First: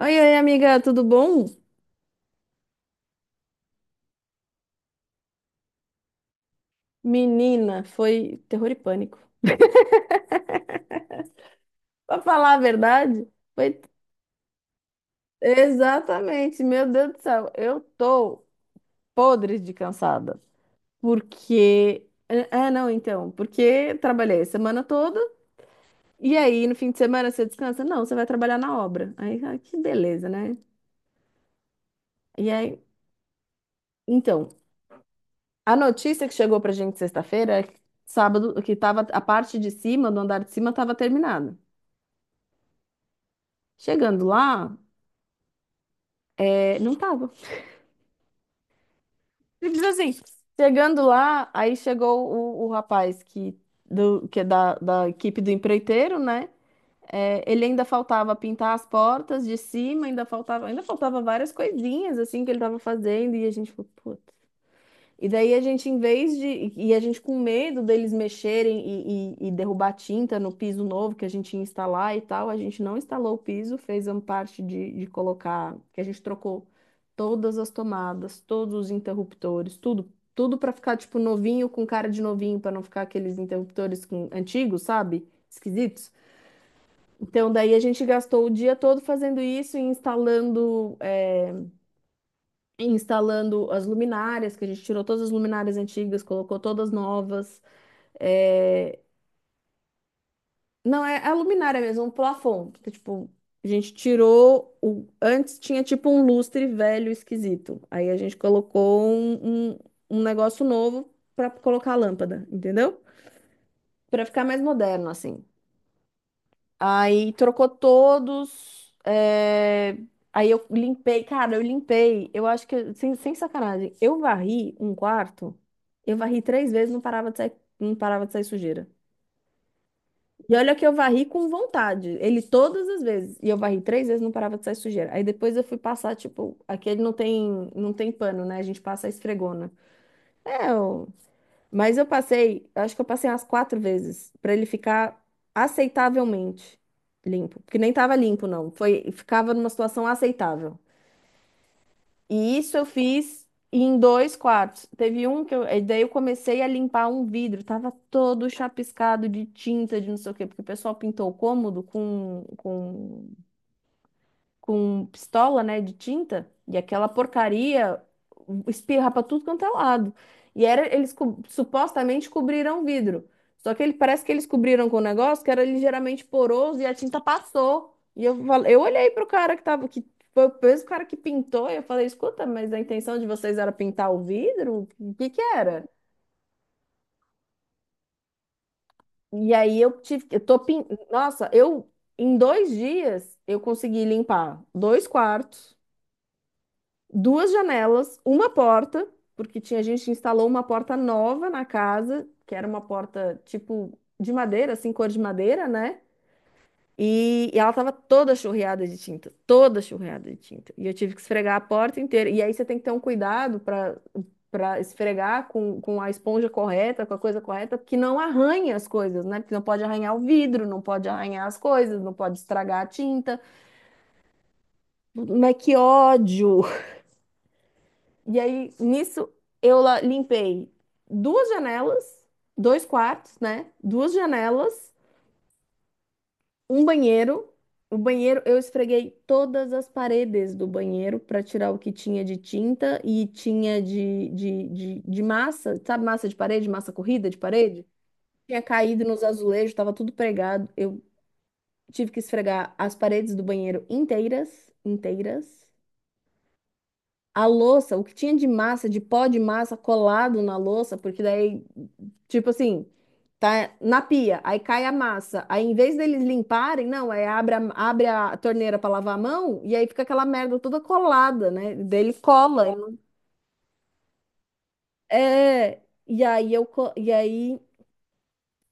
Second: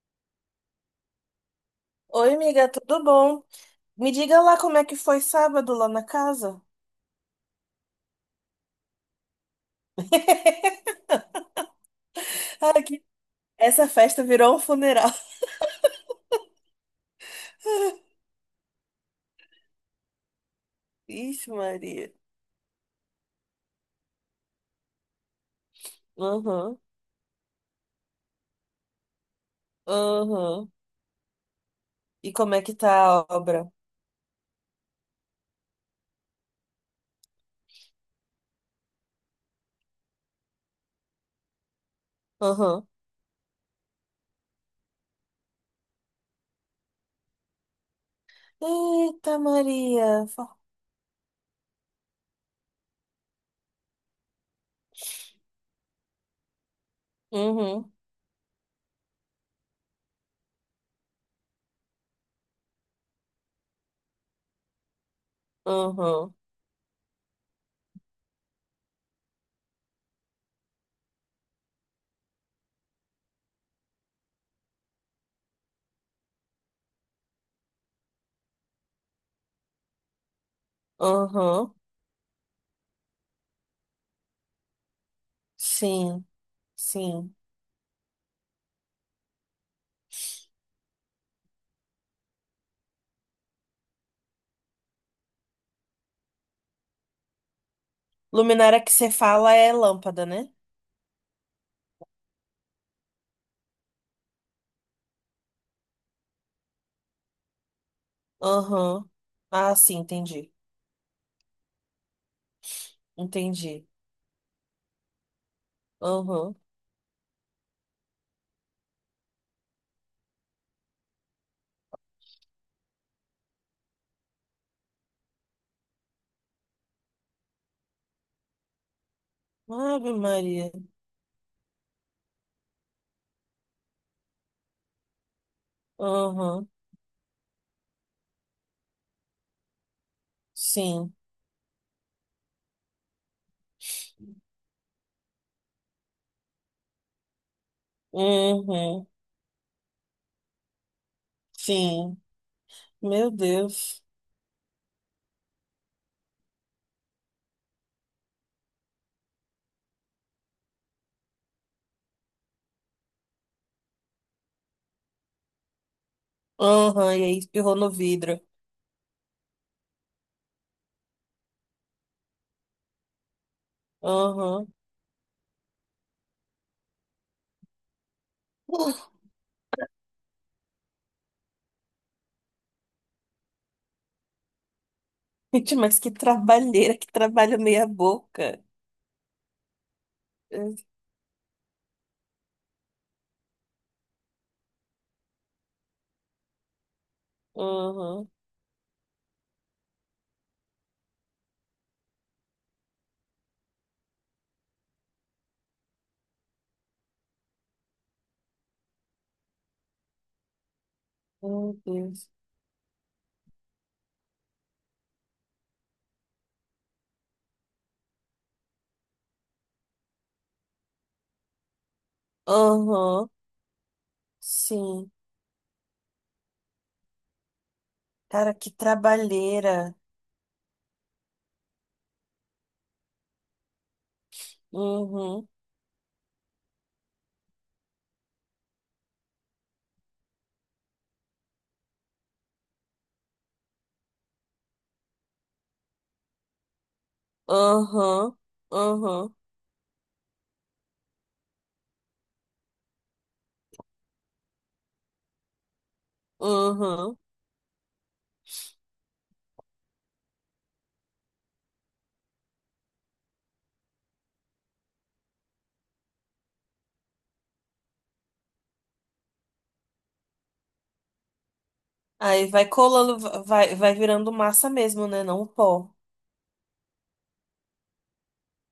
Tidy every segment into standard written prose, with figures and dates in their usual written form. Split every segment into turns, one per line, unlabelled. Oi, oi, amiga, tudo bom?
Oi, amiga, tudo bom? Me diga lá como é que foi sábado lá na casa.
Menina, foi terror e pânico. Pra falar a
Ai, que-
verdade, foi
Essa festa virou um funeral.
exatamente, meu Deus do céu, eu tô podre de cansada.
Ixi,
Porque.
Maria.
Ah, ah, não, então, porque trabalhei a semana toda e aí no
Uhum,
fim de semana você descansa? Não, você vai trabalhar na obra. Aí, ah, que beleza, né?
uhum. E
E
como é que
aí,
tá a obra?
então, a notícia que chegou pra gente sexta-feira, é que sábado, que tava a parte de cima, do andar de cima, tava terminada.
Uhum.
Chegando lá, não tava.
Eita,
Simples assim.
Maria. Fa-
Chegando lá, aí chegou o rapaz que, que é da equipe do empreiteiro, né? É, ele ainda
Uhum,
faltava pintar as portas de cima, ainda faltava várias coisinhas assim que ele estava fazendo, e a gente falou, pô. E daí a gente, em
uhum,
vez de. E a gente com medo deles mexerem e derrubar tinta no piso novo que a gente ia instalar e tal, a gente não instalou o piso, fez a parte de, colocar, que a gente trocou todas as tomadas, todos os interruptores, tudo. Tudo para ficar, tipo, novinho,
uhum.
com cara de novinho, para não ficar aqueles interruptores antigos, sabe? Esquisitos.
Sim, sim.
Então, daí a gente gastou o dia todo fazendo isso e instalando as luminárias, que a gente tirou todas as luminárias antigas, colocou todas novas.
Luminária que
É,
você fala é lâmpada, né?
Não, é a luminária mesmo, um plafond, que, tipo, a gente tirou Antes tinha tipo um lustre velho esquisito. Aí a gente colocou
Uhum.
um,
Ah,
um,
sim,
um
entendi.
negócio novo para colocar a lâmpada, entendeu?
Entendi.
Para ficar mais moderno, assim.
Uhum.
Aí trocou todos. Aí eu limpei, cara, eu limpei. Eu acho que, sem sacanagem, eu varri um quarto, eu varri três vezes, não parava de sair sujeira.
Ave
E
Maria.
olha que eu varri com vontade, ele todas as vezes. E eu varri três vezes, não parava de sair sujeira. Aí depois eu fui passar, tipo,
Uhum.
aquele não tem pano, né? A gente passa a esfregona. É,
Sim.
mas eu passei, acho que eu passei umas quatro vezes pra ele ficar aceitavelmente limpo, porque nem tava limpo não,
Uhum.
foi ficava numa situação aceitável.
Sim.
E isso eu
Meu
fiz em
Deus.
dois quartos. Teve um que daí eu comecei a limpar um vidro, tava todo chapiscado de tinta, de não sei o quê, porque o pessoal pintou o cômodo com com pistola, né, de tinta, e
Uhum.
aquela
E aí espirrou no
porcaria
vidro.
espirra para tudo quanto é lado. E era, eles supostamente cobriram o vidro. Só que ele parece que eles
Uhum.
cobriram com um negócio que era ligeiramente poroso e a tinta passou. E eu falei, eu olhei pro cara que tava que foi o mesmo cara que pintou, e eu falei, escuta, mas a intenção de vocês era pintar o vidro? O que que
Gente,
era?
mas que trabalheira, que trabalho meia boca.
E aí eu tive, eu tô pin... Nossa, eu em 2 dias eu consegui limpar dois quartos, duas janelas,
Uhum.
uma porta, porque tinha a gente instalou uma porta nova na casa, que era uma porta tipo de madeira, assim, cor de madeira, né? E ela tava toda churreada de tinta, toda churreada de tinta. E eu tive que esfregar a
Meu
porta
Deus.
inteira. E aí você tem que ter um cuidado para esfregar com a esponja correta, com a coisa correta, porque não arranha as coisas, né? Porque não pode arranhar o vidro, não pode arranhar as coisas, não pode estragar a
Uhum.
tinta.
Sim.
Mas que ódio! E
Cara, que
aí, nisso, eu
trabalheira.
limpei duas janelas, dois quartos, né? Duas janelas,
Uhum.
um banheiro. O banheiro, eu esfreguei todas as paredes do banheiro para tirar o que tinha de tinta e tinha de, de massa, sabe, massa de parede, massa corrida de parede?
Uhum.
Tinha caído nos
Uhum.
azulejos, estava tudo pregado. Eu tive que esfregar as paredes do banheiro inteiras, inteiras.
Uhum.
A louça, o que tinha de massa, de pó de massa colado na louça, porque daí, tipo assim, tá na pia, aí cai a massa. Aí em vez deles limparem, não, é abre a torneira para lavar a mão e aí fica aquela merda toda colada, né? Dele
Aí vai
cola.
colando, vai, vai virando massa mesmo, né? Não o
É,
pó.
e aí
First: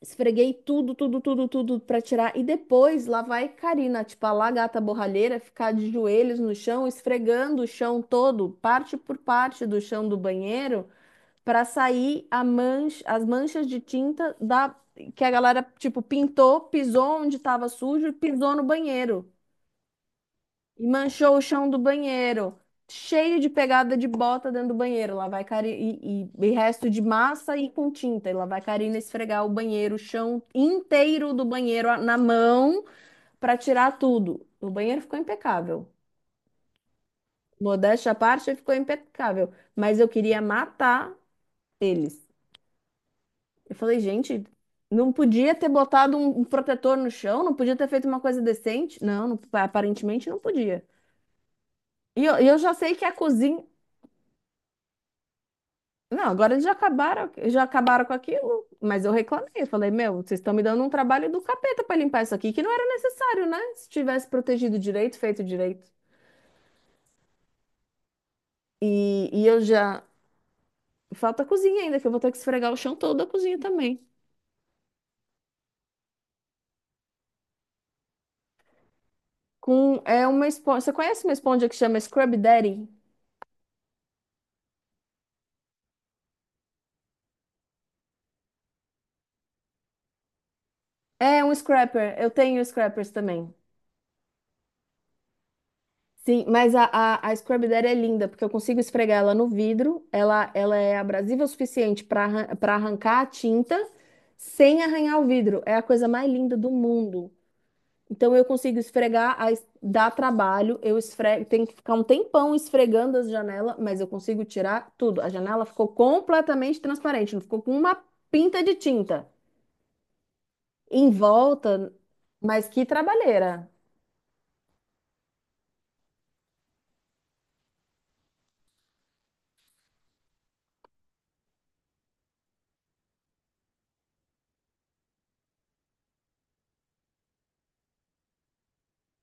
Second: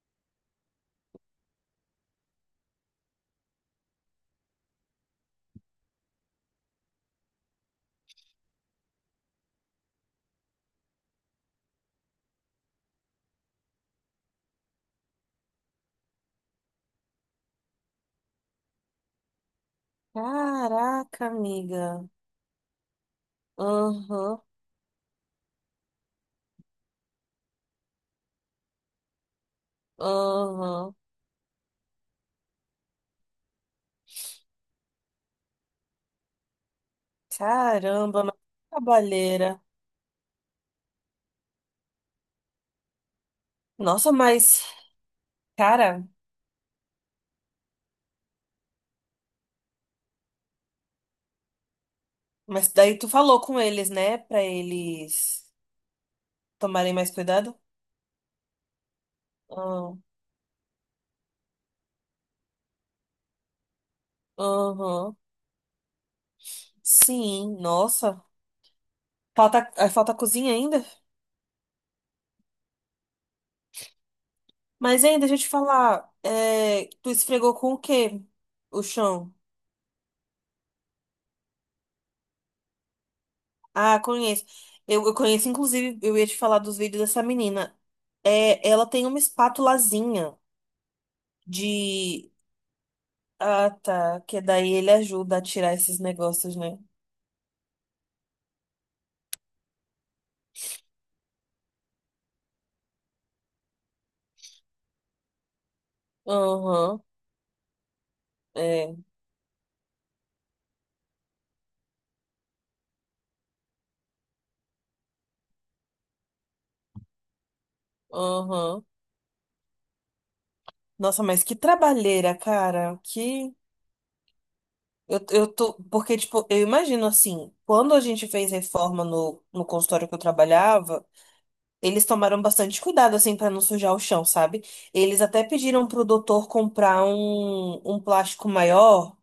esfreguei tudo, tudo, tudo, tudo para tirar e depois lá vai Karina, tipo a lá gata borralheira, ficar de joelhos no chão, esfregando o chão todo, parte por parte do chão do banheiro. Para sair a mancha, as manchas de tinta da que a galera tipo pintou, pisou onde estava sujo, pisou no banheiro e
Caraca,
manchou o chão do
amiga.
banheiro, cheio de pegada de
Aham.
bota dentro do banheiro. Lá vai Karina e resto de massa e com tinta. E lá vai Karina esfregar o banheiro, o chão
Aham.
inteiro do banheiro na mão para tirar tudo. O banheiro ficou impecável. Modéstia à
Caramba, mas que
parte, ficou impecável,
trabalheira.
mas eu queria matar eles. Eu falei,
Nossa,
gente,
mas,
não podia ter
cara,
botado um protetor no chão, não podia ter feito uma coisa decente. Não, aparentemente não podia. E eu
mas
já sei
daí
que
tu
a
falou com
cozinha.
eles, né? Pra eles
Não, agora eles já
tomarem mais
acabaram,
cuidado?
já acabaram com aquilo, mas eu reclamei. Eu falei,
Ah,
meu, vocês estão me dando um trabalho do capeta para limpar isso aqui, que não era necessário, né? Se tivesse protegido
aham.
direito, feito direito.
Sim, nossa.
E eu
Falta, ah,
já.
falta cozinha ainda?
Falta a cozinha ainda, que eu vou ter que esfregar o chão todo da cozinha também.
Mas ainda, deixa eu te falar, é, tu esfregou com o quê? O chão.
Com, é uma esponja. Você conhece uma esponja que chama Scrub Daddy?
Ah, conheço. Eu conheço, inclusive, eu ia te falar dos vídeos dessa menina. É, ela tem uma espátulazinha
É um scrapper.
de
Eu tenho scrappers também.
Ah, tá. Que daí ele ajuda a tirar esses
Sim,
negócios,
mas
né?
a Scrub Daddy é linda, porque eu consigo esfregar ela no vidro, ela é abrasiva o suficiente para arrancar a tinta sem arranhar o vidro. É a coisa mais linda do
Aham,
mundo. Então eu consigo
é.
esfregar, dá trabalho, eu esfrego, tenho que ficar um tempão esfregando as janelas, mas eu consigo tirar tudo. A janela ficou completamente transparente, não ficou com uma pinta de
Aham.
tinta. Em
Nossa, mas que
volta,
trabalheira,
mas que
cara. Que.
trabalheira.
Eu tô. Porque, tipo, eu imagino assim, quando a gente fez reforma no, no consultório que eu trabalhava, eles tomaram bastante cuidado, assim, pra não sujar o chão, sabe? Eles até pediram pro doutor comprar um, um plástico maior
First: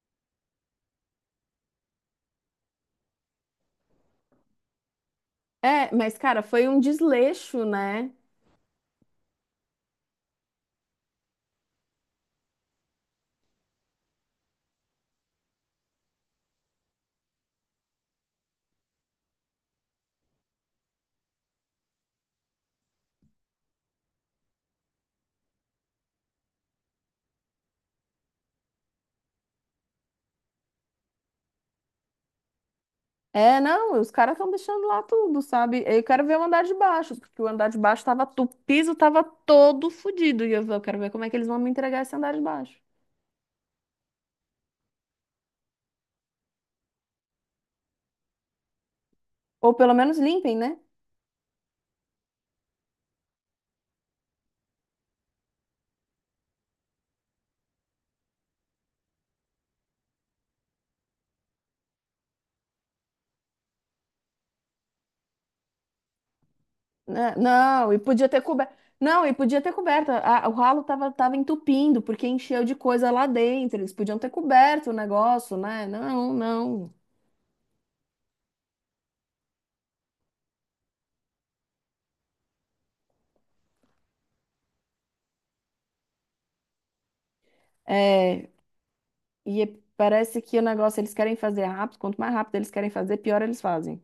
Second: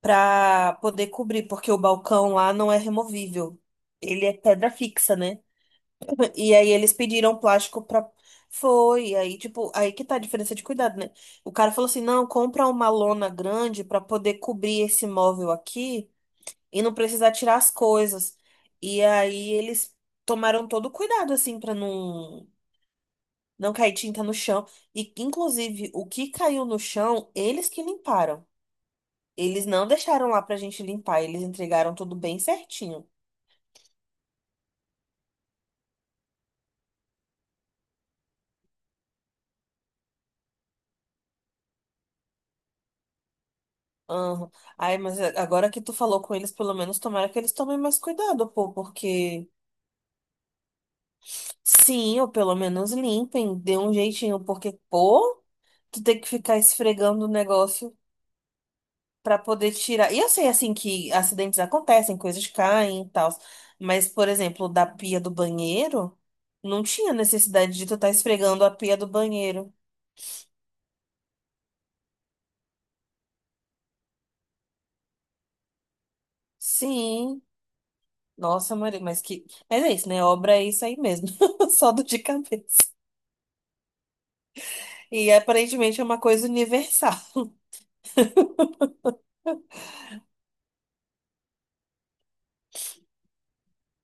pra poder cobrir, porque o balcão lá não é removível. Ele é pedra fixa, né?
É, mas cara,
E
foi
aí
um
eles pediram
desleixo,
plástico pra.
né?
Foi, aí, tipo, aí que tá a diferença de cuidado, né? O cara falou assim: não, compra uma lona grande pra poder cobrir esse móvel aqui e não precisar tirar as coisas. E aí eles tomaram todo o cuidado, assim, pra não, não cair tinta no chão. E, inclusive, o que caiu no chão, eles que limparam. Eles não deixaram lá pra gente limpar, eles entregaram tudo bem certinho.
É, não, os caras estão deixando lá tudo, sabe? Eu quero ver o andar de baixo, porque o andar de baixo tava, o piso tava todo fodido. E eu quero ver como é que eles vão me entregar esse andar de baixo.
Aham. Ai, mas é, agora que tu falou com eles, pelo menos tomara que eles tomem mais cuidado, pô, porque
Ou pelo menos limpem, né?
sim, ou pelo menos limpem, dê um jeitinho, porque, pô, tu tem que ficar esfregando o negócio pra poder tirar. E eu sei, assim, que acidentes acontecem, coisas caem e tal, mas, por exemplo, da pia do banheiro, não tinha
Né?
necessidade de
Não,
tu
e
estar
podia ter
esfregando a
coberto.
pia do
Não, e podia ter
banheiro.
coberto. O ralo tava entupindo, porque encheu de coisa lá dentro. Eles podiam ter coberto o negócio, né? Não, não.
Sim, nossa, Maria, mas que. Mas é isso, né? Obra é isso aí mesmo, só do de cabeça. E aparentemente é uma coisa universal.
É, e parece que o negócio eles querem fazer rápido. Quanto mais rápido eles querem fazer, pior eles fazem.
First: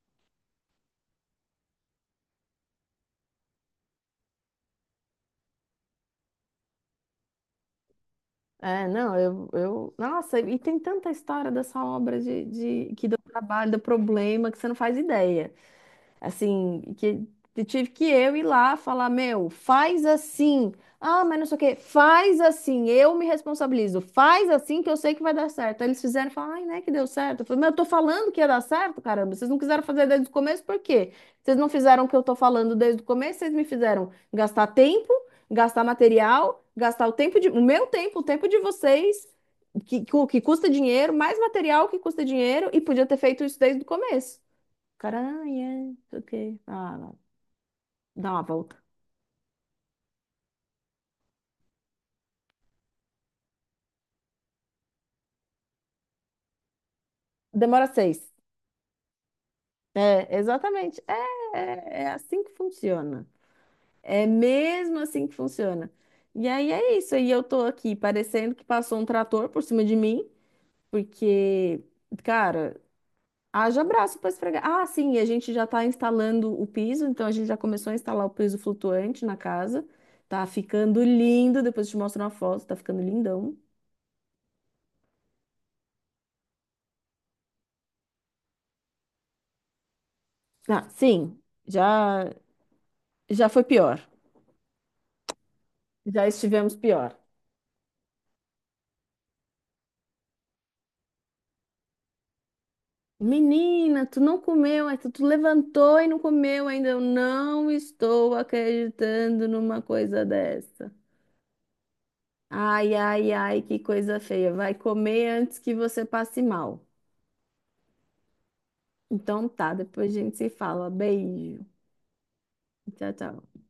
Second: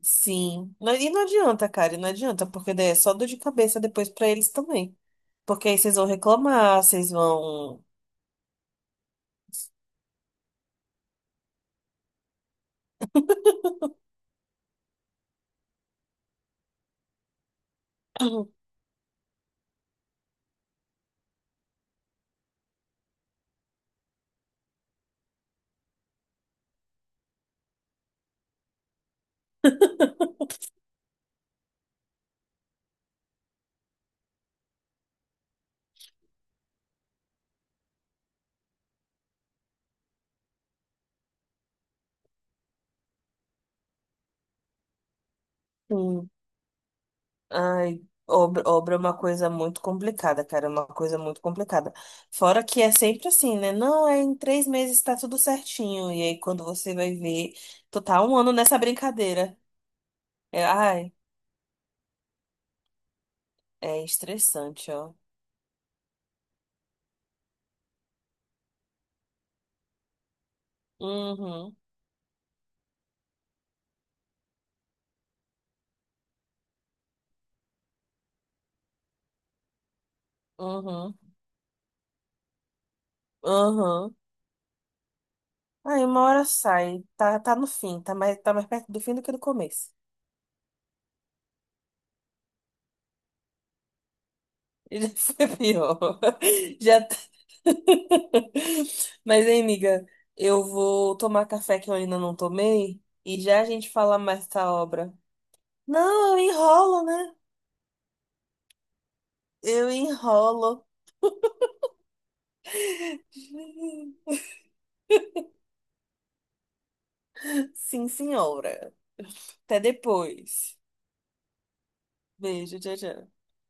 Sim. Não- E não adianta, cara, e não adianta, porque daí é só dor de cabeça depois pra eles também. Porque aí vocês vão reclamar, vocês vão.
É, não, eu, eu. Nossa, e tem tanta história dessa obra de, que deu trabalho, deu problema, que você não faz ideia. Assim, que tive que eu ir lá falar, meu, faz assim. Ah, mas não sei o quê. Faz assim, eu me responsabilizo. Faz assim que eu sei que vai dar certo. Aí eles fizeram e falaram, ai, né, que deu certo. Eu falei, mas eu tô falando que ia dar certo, caramba. Vocês não quiseram fazer desde o começo, por quê? Vocês não fizeram o que eu tô falando desde o começo, vocês me fizeram gastar tempo, gastar material, gastar o tempo de, o meu tempo, o tempo de vocês, que, que custa dinheiro, mais material que custa dinheiro, e podia ter feito isso desde o começo. Caranha,
Hum.
ok. Ah,
Ai,
dá uma
obra,
volta.
obra é uma coisa muito complicada, cara, é uma coisa muito complicada. Fora que é sempre assim, né? Não, é em 3 meses tá tudo certinho. E aí quando você vai ver,
Demora
tu tá
seis.
1 ano nessa brincadeira.
É,
É,
exatamente.
ai,
É assim que funciona.
é
É
estressante,
mesmo
ó.
assim que funciona. E aí é isso. E eu tô aqui parecendo que passou um trator por cima de mim,
Uhum,
porque, cara, haja braço pra esfregar. Ah, sim, e a gente já tá instalando o piso, então a gente já começou a instalar o piso flutuante na casa. Tá ficando
uhum,
lindo. Depois eu te mostro uma foto, tá ficando lindão.
uhum. Aí uma hora sai, tá, tá no fim, tá mais perto do fim do que do começo.
Ah, sim, já, já foi pior.
E já foi pior.
Já estivemos
Já
pior.
tá... Mas, hein, amiga, eu vou tomar café que eu ainda não tomei e já a gente
Menina,
fala
tu não
mais dessa
comeu, aí tu
obra.
tu levantou e não
Não, eu
comeu ainda. Eu
enrolo, né?
não estou acreditando numa
Eu
coisa
enrolo.
dessa. Ai, ai, ai, que coisa feia. Vai comer antes que você passe mal.
Sim, senhora.
Então tá,
Até
depois a gente se
depois.
fala. Beijo.
Beijo, tchau,
Tchau,
tchau.
tchau.